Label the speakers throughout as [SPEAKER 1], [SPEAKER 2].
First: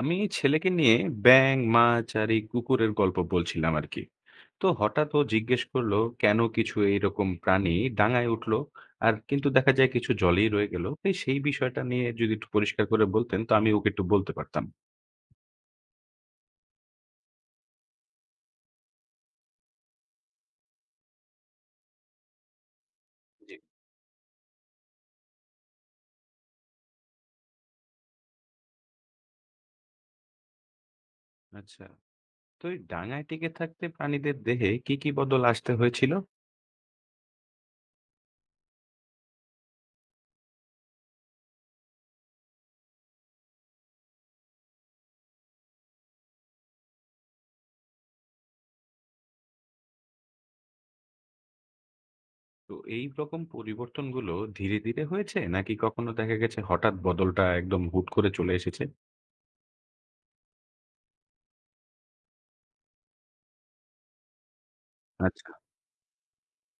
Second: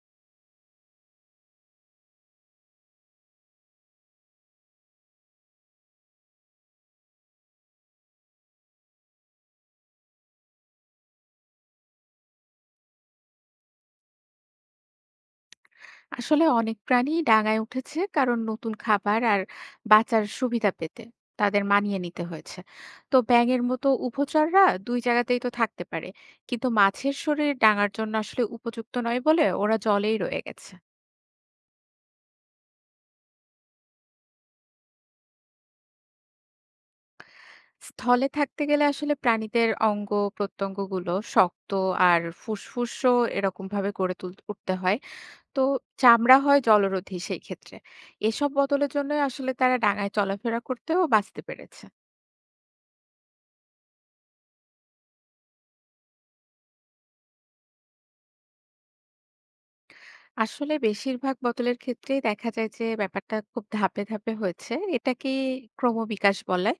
[SPEAKER 1] আমি ছেলেকে নিয়ে ব্যাঙ, মাছ আর এই কুকুরের গল্প বলছিলাম আর কি। তো হঠাৎ ও জিজ্ঞেস করলো, কেন কিছু এইরকম প্রাণী ডাঙায় উঠলো আর কিন্তু দেখা যায় কিছু জলেই রয়ে গেল। তাই সেই বিষয়টা নিয়ে যদি একটু পরিষ্কার করে বলতেন তো আমি ওকে একটু বলতে পারতাম।
[SPEAKER 2] আসলে অনেক প্রাণী ডাঙায় উঠেছে কারণ নতুন খাবার আর বাঁচার সুবিধা পেতে তাদের মানিয়ে নিতে হয়েছে। তো
[SPEAKER 1] জি।
[SPEAKER 2] ব্যাঙের মতো উভচররা দুই জায়গাতেই তো থাকতে পারে, কিন্তু মাছের শরীর ডাঙার জন্য আসলে উপযুক্ত নয় বলে ওরা জলেই রয়ে গেছে।
[SPEAKER 1] আচ্ছা। তো এই ডাঙায় টিকে থাকতে প্রাণীদের দেহে কি কি বদল আসতে হয়েছিল?
[SPEAKER 2] স্থলে থাকতে গেলে আসলে প্রাণীদের অঙ্গ প্রত্যঙ্গগুলো শক্ত আর ফুসফুসও এরকম ভাবে গড়ে তুলতে উঠতে হয়। তো চামড়া হয় জলরোধী সেই ক্ষেত্রে। এসব বদলের জন্য আসলে তারা ডাঙায় চলাফেরা করতেও বাঁচতে পেরেছে।
[SPEAKER 1] তো এই রকম পরিবর্তনগুলো ধীরে ধীরে হয়েছে নাকি কখনো দেখা গেছে হঠাৎ বদলটা একদম হুট করে চলে এসেছে?
[SPEAKER 2] আসলে বেশিরভাগ বদলের ক্ষেত্রেই দেখা যায় যে ব্যাপারটা খুব ধাপে, ধাপে হয়েছে। এটাকেই
[SPEAKER 1] আচ্ছা।
[SPEAKER 2] ক্রমবিকাশ বলে।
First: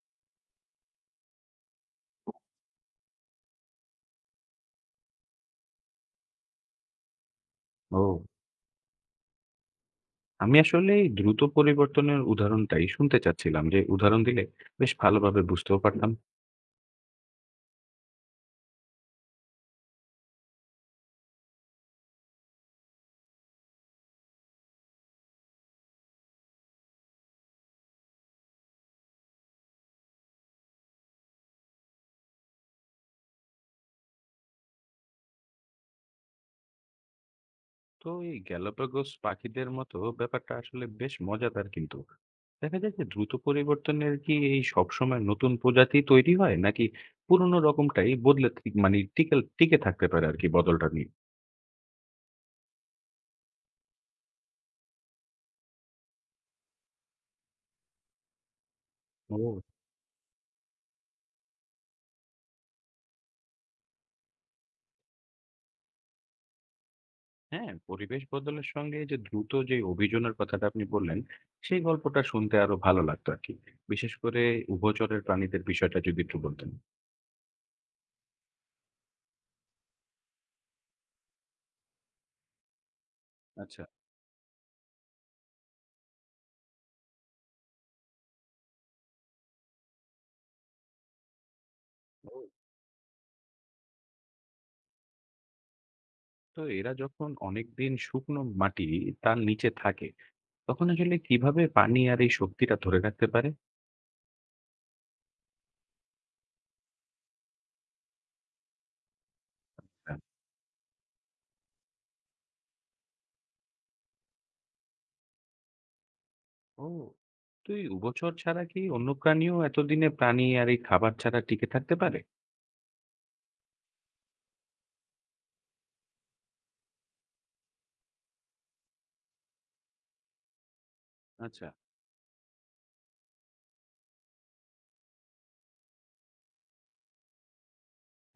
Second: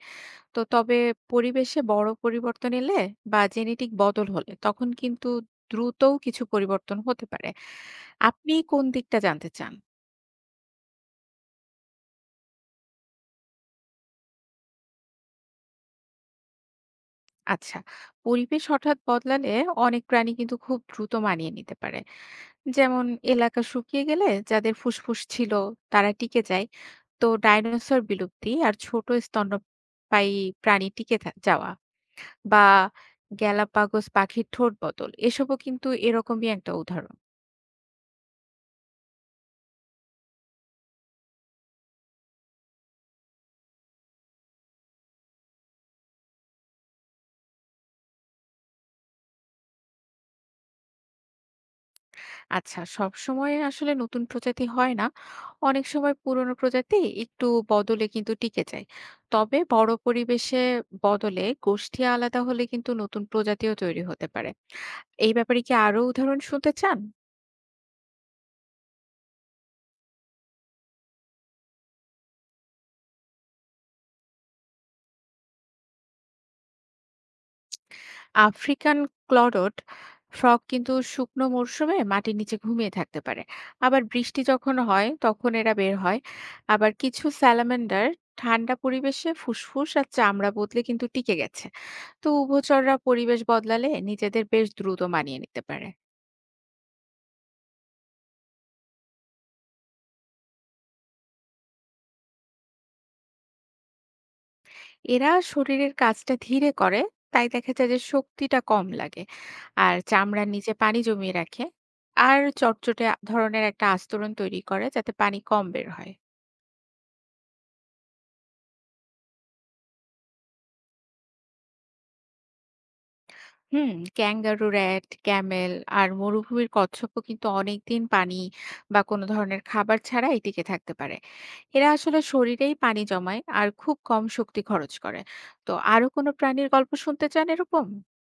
[SPEAKER 2] তো তবে পরিবেশে বড় পরিবর্তন এলে বা জেনেটিক বদল হলে তখন কিন্তু দ্রুতও কিছু পরিবর্তন হতে পারে।
[SPEAKER 1] ও,
[SPEAKER 2] আপনি কোন দিকটা জানতে চান?
[SPEAKER 1] আমি আসলে এই দ্রুত পরিবর্তনের উদাহরণটাই শুনতে চাচ্ছিলাম। যে উদাহরণ দিলে বেশ ভালোভাবে বুঝতেও পারতাম।
[SPEAKER 2] আচ্ছা, পরিবেশ হঠাৎ বদলালে অনেক প্রাণী কিন্তু খুব দ্রুত মানিয়ে নিতে পারে। যেমন এলাকা শুকিয়ে গেলে যাদের ফুসফুস ছিল তারা টিকে যায়। তো ডাইনোসর বিলুপ্তি আর ছোট স্তন্যপায়ী প্রাণী যাওয়া বা গ্যালাপাগোস পাখির ঠোঁট বদল এসবও কিন্তু এরকমই একটা উদাহরণ।
[SPEAKER 1] তো এই গ্যালাপাগোস পাখিদের মতো ব্যাপারটা আসলে বেশ মজাদার, কিন্তু দেখা যায় যে দ্রুত পরিবর্তনের কি এই সবসময় নতুন প্রজাতি তৈরি হয় নাকি পুরনো রকমটাই বদলে মানে টিকে টিকে থাকতে পারে আর কি বদলটা নিয়ে।
[SPEAKER 2] আচ্ছা, সব সময় আসলে নতুন প্রজাতি হয় না। অনেক সময় পুরনো প্রজাতি একটু বদলে কিন্তু টিকে যায়। তবে
[SPEAKER 1] ও,
[SPEAKER 2] বড় পরিবেশে বদলে গোষ্ঠী আলাদা হলে কিন্তু নতুন প্রজাতিও তৈরি হতে পারে। এই ব্যাপারে কি আরো উদাহরণ শুনতে চান?
[SPEAKER 1] হ্যাঁ, পরিবেশ বদলের সঙ্গে এই যে দ্রুত যে অভিযোজনের কথাটা আপনি বললেন, সেই গল্পটা শুনতে আরো ভালো লাগতো আর কি। বিশেষ করে উভচরের প্রাণীদের বিষয়টা যদি একটু বলতেন।
[SPEAKER 2] আফ্রিকান ক্লডড ফ্রগ কিন্তু শুকনো মরশুমে মাটির নিচে ঘুমিয়ে থাকতে পারে।
[SPEAKER 1] আচ্ছা।
[SPEAKER 2] আবার বৃষ্টি যখন হয় তখন এরা বের হয়। আবার কিছু স্যালামেন্ডার ঠান্ডা পরিবেশে ফুসফুস আর চামড়া বদলে কিন্তু টিকে গেছে। তো
[SPEAKER 1] তো
[SPEAKER 2] উভচররা পরিবেশ বদলালে নিজেদের বেশ দ্রুত মানিয়ে নিতে পারে।
[SPEAKER 1] এরা যখন অনেকদিন শুকনো মাটি, তার নিচে থাকে, তখন আসলে কিভাবে পানি আর এই শক্তিটা ধরে রাখতে পারে?
[SPEAKER 2] এরা শরীরের কাজটা ধীরে করে, তাই দেখা যায় যে শক্তিটা কম লাগে আর
[SPEAKER 1] হ্যাঁ।
[SPEAKER 2] চামড়ার নিচে পানি জমিয়ে রাখে। আর চটচটে ধরনের একটা আস্তরণ তৈরি করে যাতে পানি কম বের হয়।
[SPEAKER 1] ও, তো এই উভচর ছাড়া কি অন্য প্রাণীও এতদিনে প্রাণী আর এই খাবার ছাড়া টিকে থাকতে পারে?
[SPEAKER 2] হুম, ক্যাঙ্গারু র‍্যাট, ক্যামেল আর মরুভূমির কচ্ছপও কিন্তু অনেকদিন পানি বা কোনো ধরনের খাবার ছাড়াই টিকে থাকতে পারে।
[SPEAKER 1] আচ্ছা।
[SPEAKER 2] এরা আসলে শরীরেই পানি জমায় আর খুব কম শক্তি খরচ করে। তো আরো কোনো প্রাণীর গল্প শুনতে চান এরকম?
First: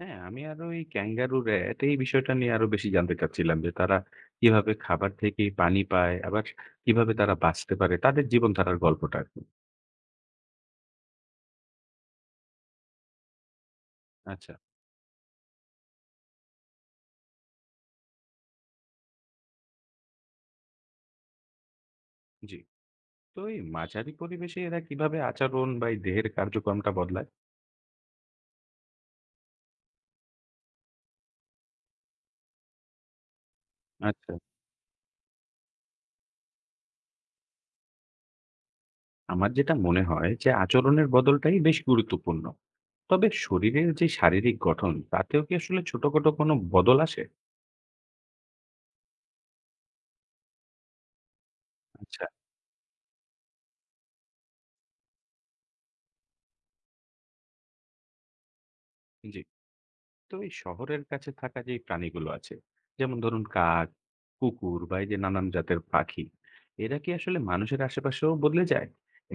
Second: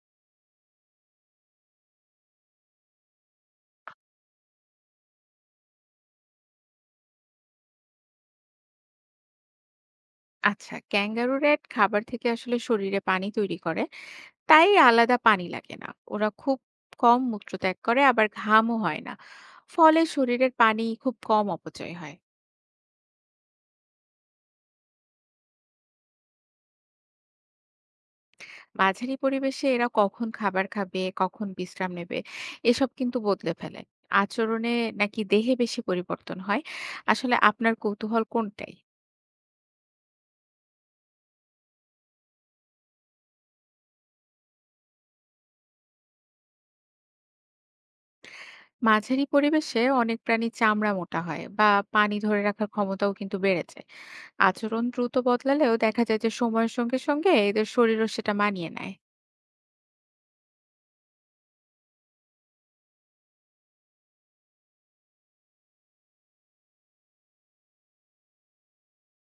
[SPEAKER 1] হ্যাঁ, আমি আরো এই ক্যাঙ্গারু র্যাট এই বিষয়টা নিয়ে আরো বেশি জানতে চাচ্ছিলাম। যে তারা কিভাবে খাবার থেকে পানি পায়, আবার কিভাবে তারা বাঁচতে পারে, তাদের জীবনধারার গল্পটা আর কি।
[SPEAKER 2] আচ্ছা, ক্যাঙ্গারু র‍্যাট খাবার থেকে আসলে শরীরে পানি তৈরি করে,
[SPEAKER 1] আচ্ছা।
[SPEAKER 2] তাই আলাদা পানি লাগে না। ওরা খুব কম মূত্রত্যাগ করে আবার ঘামও হয় না। ফলে শরীরের পানি খুব কম অপচয় হয়।
[SPEAKER 1] জি। তো এই মাঝারি পরিবেশে এরা কিভাবে আচরণ বা এই দেহের কার্যক্রমটা বদলায়?
[SPEAKER 2] মাঝারি পরিবেশে এরা কখন খাবার খাবে, কখন বিশ্রাম নেবে এসব কিন্তু বদলে ফেলে।
[SPEAKER 1] আচ্ছা।
[SPEAKER 2] আচরণে নাকি দেহে বেশি পরিবর্তন হয়? আসলে আপনার কৌতূহল কোনটাই?
[SPEAKER 1] আমার যেটা মনে হয় যে আচরণের বদলটাই বেশ গুরুত্বপূর্ণ, তবে শরীরের যে শারীরিক গঠন তাতেও কি আসলে ছোটখাটো কোনো বদল আসে?
[SPEAKER 2] মাঝারি পরিবেশে অনেক প্রাণী চামড়া মোটা হয় বা পানি
[SPEAKER 1] আচ্ছা।
[SPEAKER 2] ধরে রাখার ক্ষমতাও কিন্তু বেড়ে যায়। আচরণ দ্রুত বদলালেও দেখা যায় যে সময়ের সঙ্গে সঙ্গে এদের শরীরও সেটা মানিয়ে নেয়।
[SPEAKER 1] জি। তো এই শহরের কাছে থাকা যে প্রাণীগুলো আছে, যেমন ধরুন কাক, কুকুর বা এই যে নানান জাতের পাখি, এরা কি আসলে মানুষের আশেপাশেও বদলে যায়?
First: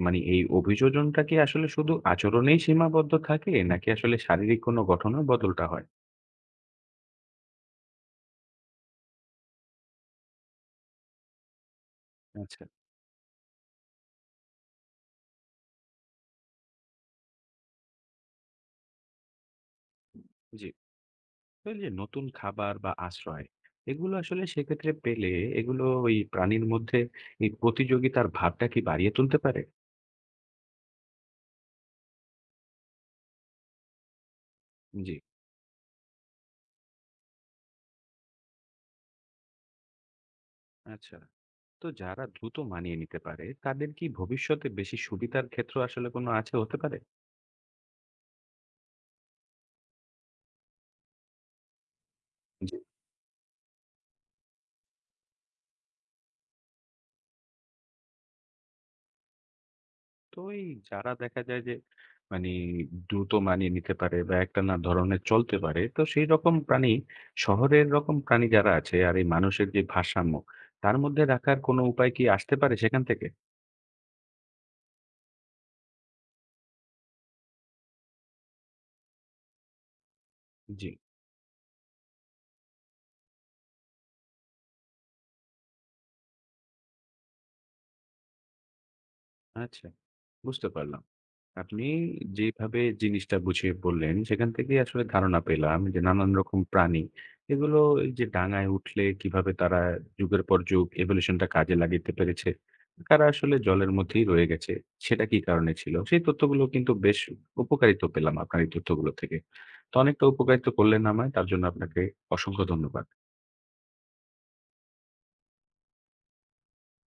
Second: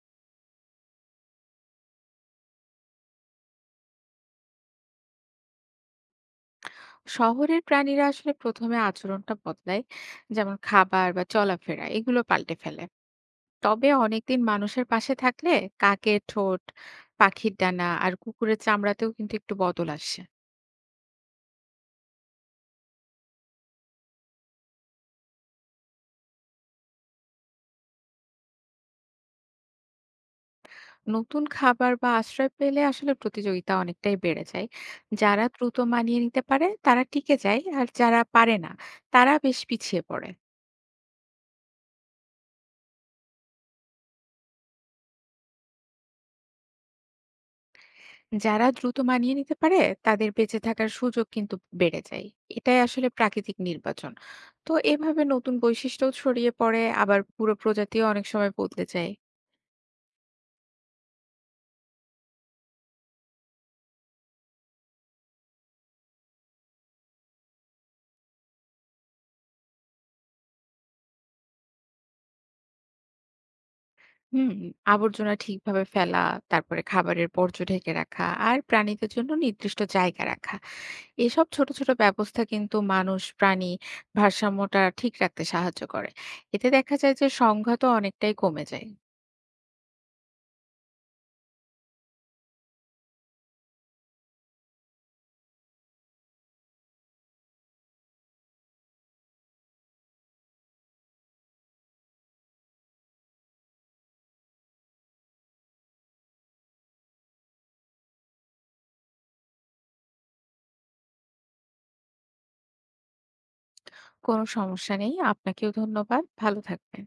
[SPEAKER 1] মানে এই অভিযোজনটা কি আসলে শুধু আচরণেই সীমাবদ্ধ থাকে নাকি আসলে শারীরিক কোনো গঠনের বদলটা হয়?
[SPEAKER 2] শহরের প্রাণীরা আসলে প্রথমে আচরণটা বদলায়, যেমন খাবার বা চলাফেরা এগুলো পাল্টে
[SPEAKER 1] আচ্ছা।
[SPEAKER 2] ফেলে। তবে অনেকদিন মানুষের পাশে থাকলে কাকের ঠোঁট, পাখির ডানা আর কুকুরের চামড়াতেও কিন্তু একটু বদল আসে।
[SPEAKER 1] জি। আসলে যে নতুন খাবার বা আশ্রয়, এগুলো আসলে সেক্ষেত্রে পেলে, এগুলো ওই প্রাণীর মধ্যে এই প্রতিযোগিতার ভাবটা কি বাড়িয়ে তুলতে পারে?
[SPEAKER 2] নতুন খাবার বা আশ্রয় পেলে আসলে প্রতিযোগিতা অনেকটাই বেড়ে যায়।
[SPEAKER 1] জি।
[SPEAKER 2] যারা দ্রুত মানিয়ে নিতে পারে তারা টিকে যায় আর যারা পারে না তারা বেশ পিছিয়ে পড়ে।
[SPEAKER 1] আচ্ছা। তো যারা দ্রুত মানিয়ে নিতে পারে তাদের কি ভবিষ্যতে বেশি সুবিধার ক্ষেত্র আসলে কোনো আছে হতে পারে?
[SPEAKER 2] যারা দ্রুত মানিয়ে নিতে পারে তাদের বেঁচে থাকার সুযোগ কিন্তু বেড়ে যায়।
[SPEAKER 1] জি।
[SPEAKER 2] এটাই আসলে প্রাকৃতিক নির্বাচন। তো এভাবে নতুন বৈশিষ্ট্যও ছড়িয়ে পড়ে আবার পুরো প্রজাতিও অনেক সময় বদলে যায়।
[SPEAKER 1] তো এই যারা দেখা যায় যে, মানে, দ্রুত মানিয়ে নিতে পারে বা একটা না ধরনের চলতে পারে, তো সেই রকম প্রাণী, শহরের রকম প্রাণী যারা আছে আর এই মানুষের যে ভারসাম্য, তার মধ্যে রাখার কোনো উপায় কি আসতে পারে সেখান থেকে?
[SPEAKER 2] হুম, আবর্জনা ঠিকভাবে ফেলা, তারপরে খাবারের বর্জ্য ঢেকে রাখা আর প্রাণীদের জন্য নির্দিষ্ট জায়গা রাখা।
[SPEAKER 1] জি।
[SPEAKER 2] এসব ছোট ছোট ব্যবস্থা কিন্তু মানুষ প্রাণী ভারসাম্যটা ঠিক রাখতে সাহায্য করে। এতে দেখা যায় যে সংঘাতও অনেকটাই কমে যায়।
[SPEAKER 1] আচ্ছা, বুঝতে পারলাম। আপনি যেভাবে জিনিসটা বুঝিয়ে বললেন, সেখান থেকেই আসলে ধারণা পেলাম যে নানান রকম প্রাণী, এগুলো এই যে ডাঙায় উঠলে কিভাবে তারা যুগের পর যুগ evolution টা কাজে লাগাতে পেরেছে। তারা আসলে জলের মধ্যেই রয়ে গেছে। সেটা কি কারণে ছিল? সেই তথ্যগুলো কিন্তু বেশ উপকারিত পেলাম আপনার এই তথ্যগুলো থেকে। তো অনেকটা উপকারিত করলেন আমায়। তার জন্য আপনাকে অসংখ্য ধন্যবাদ।
[SPEAKER 2] কোনো সমস্যা নেই। আপনাকেও ধন্যবাদ। ভালো থাকবেন।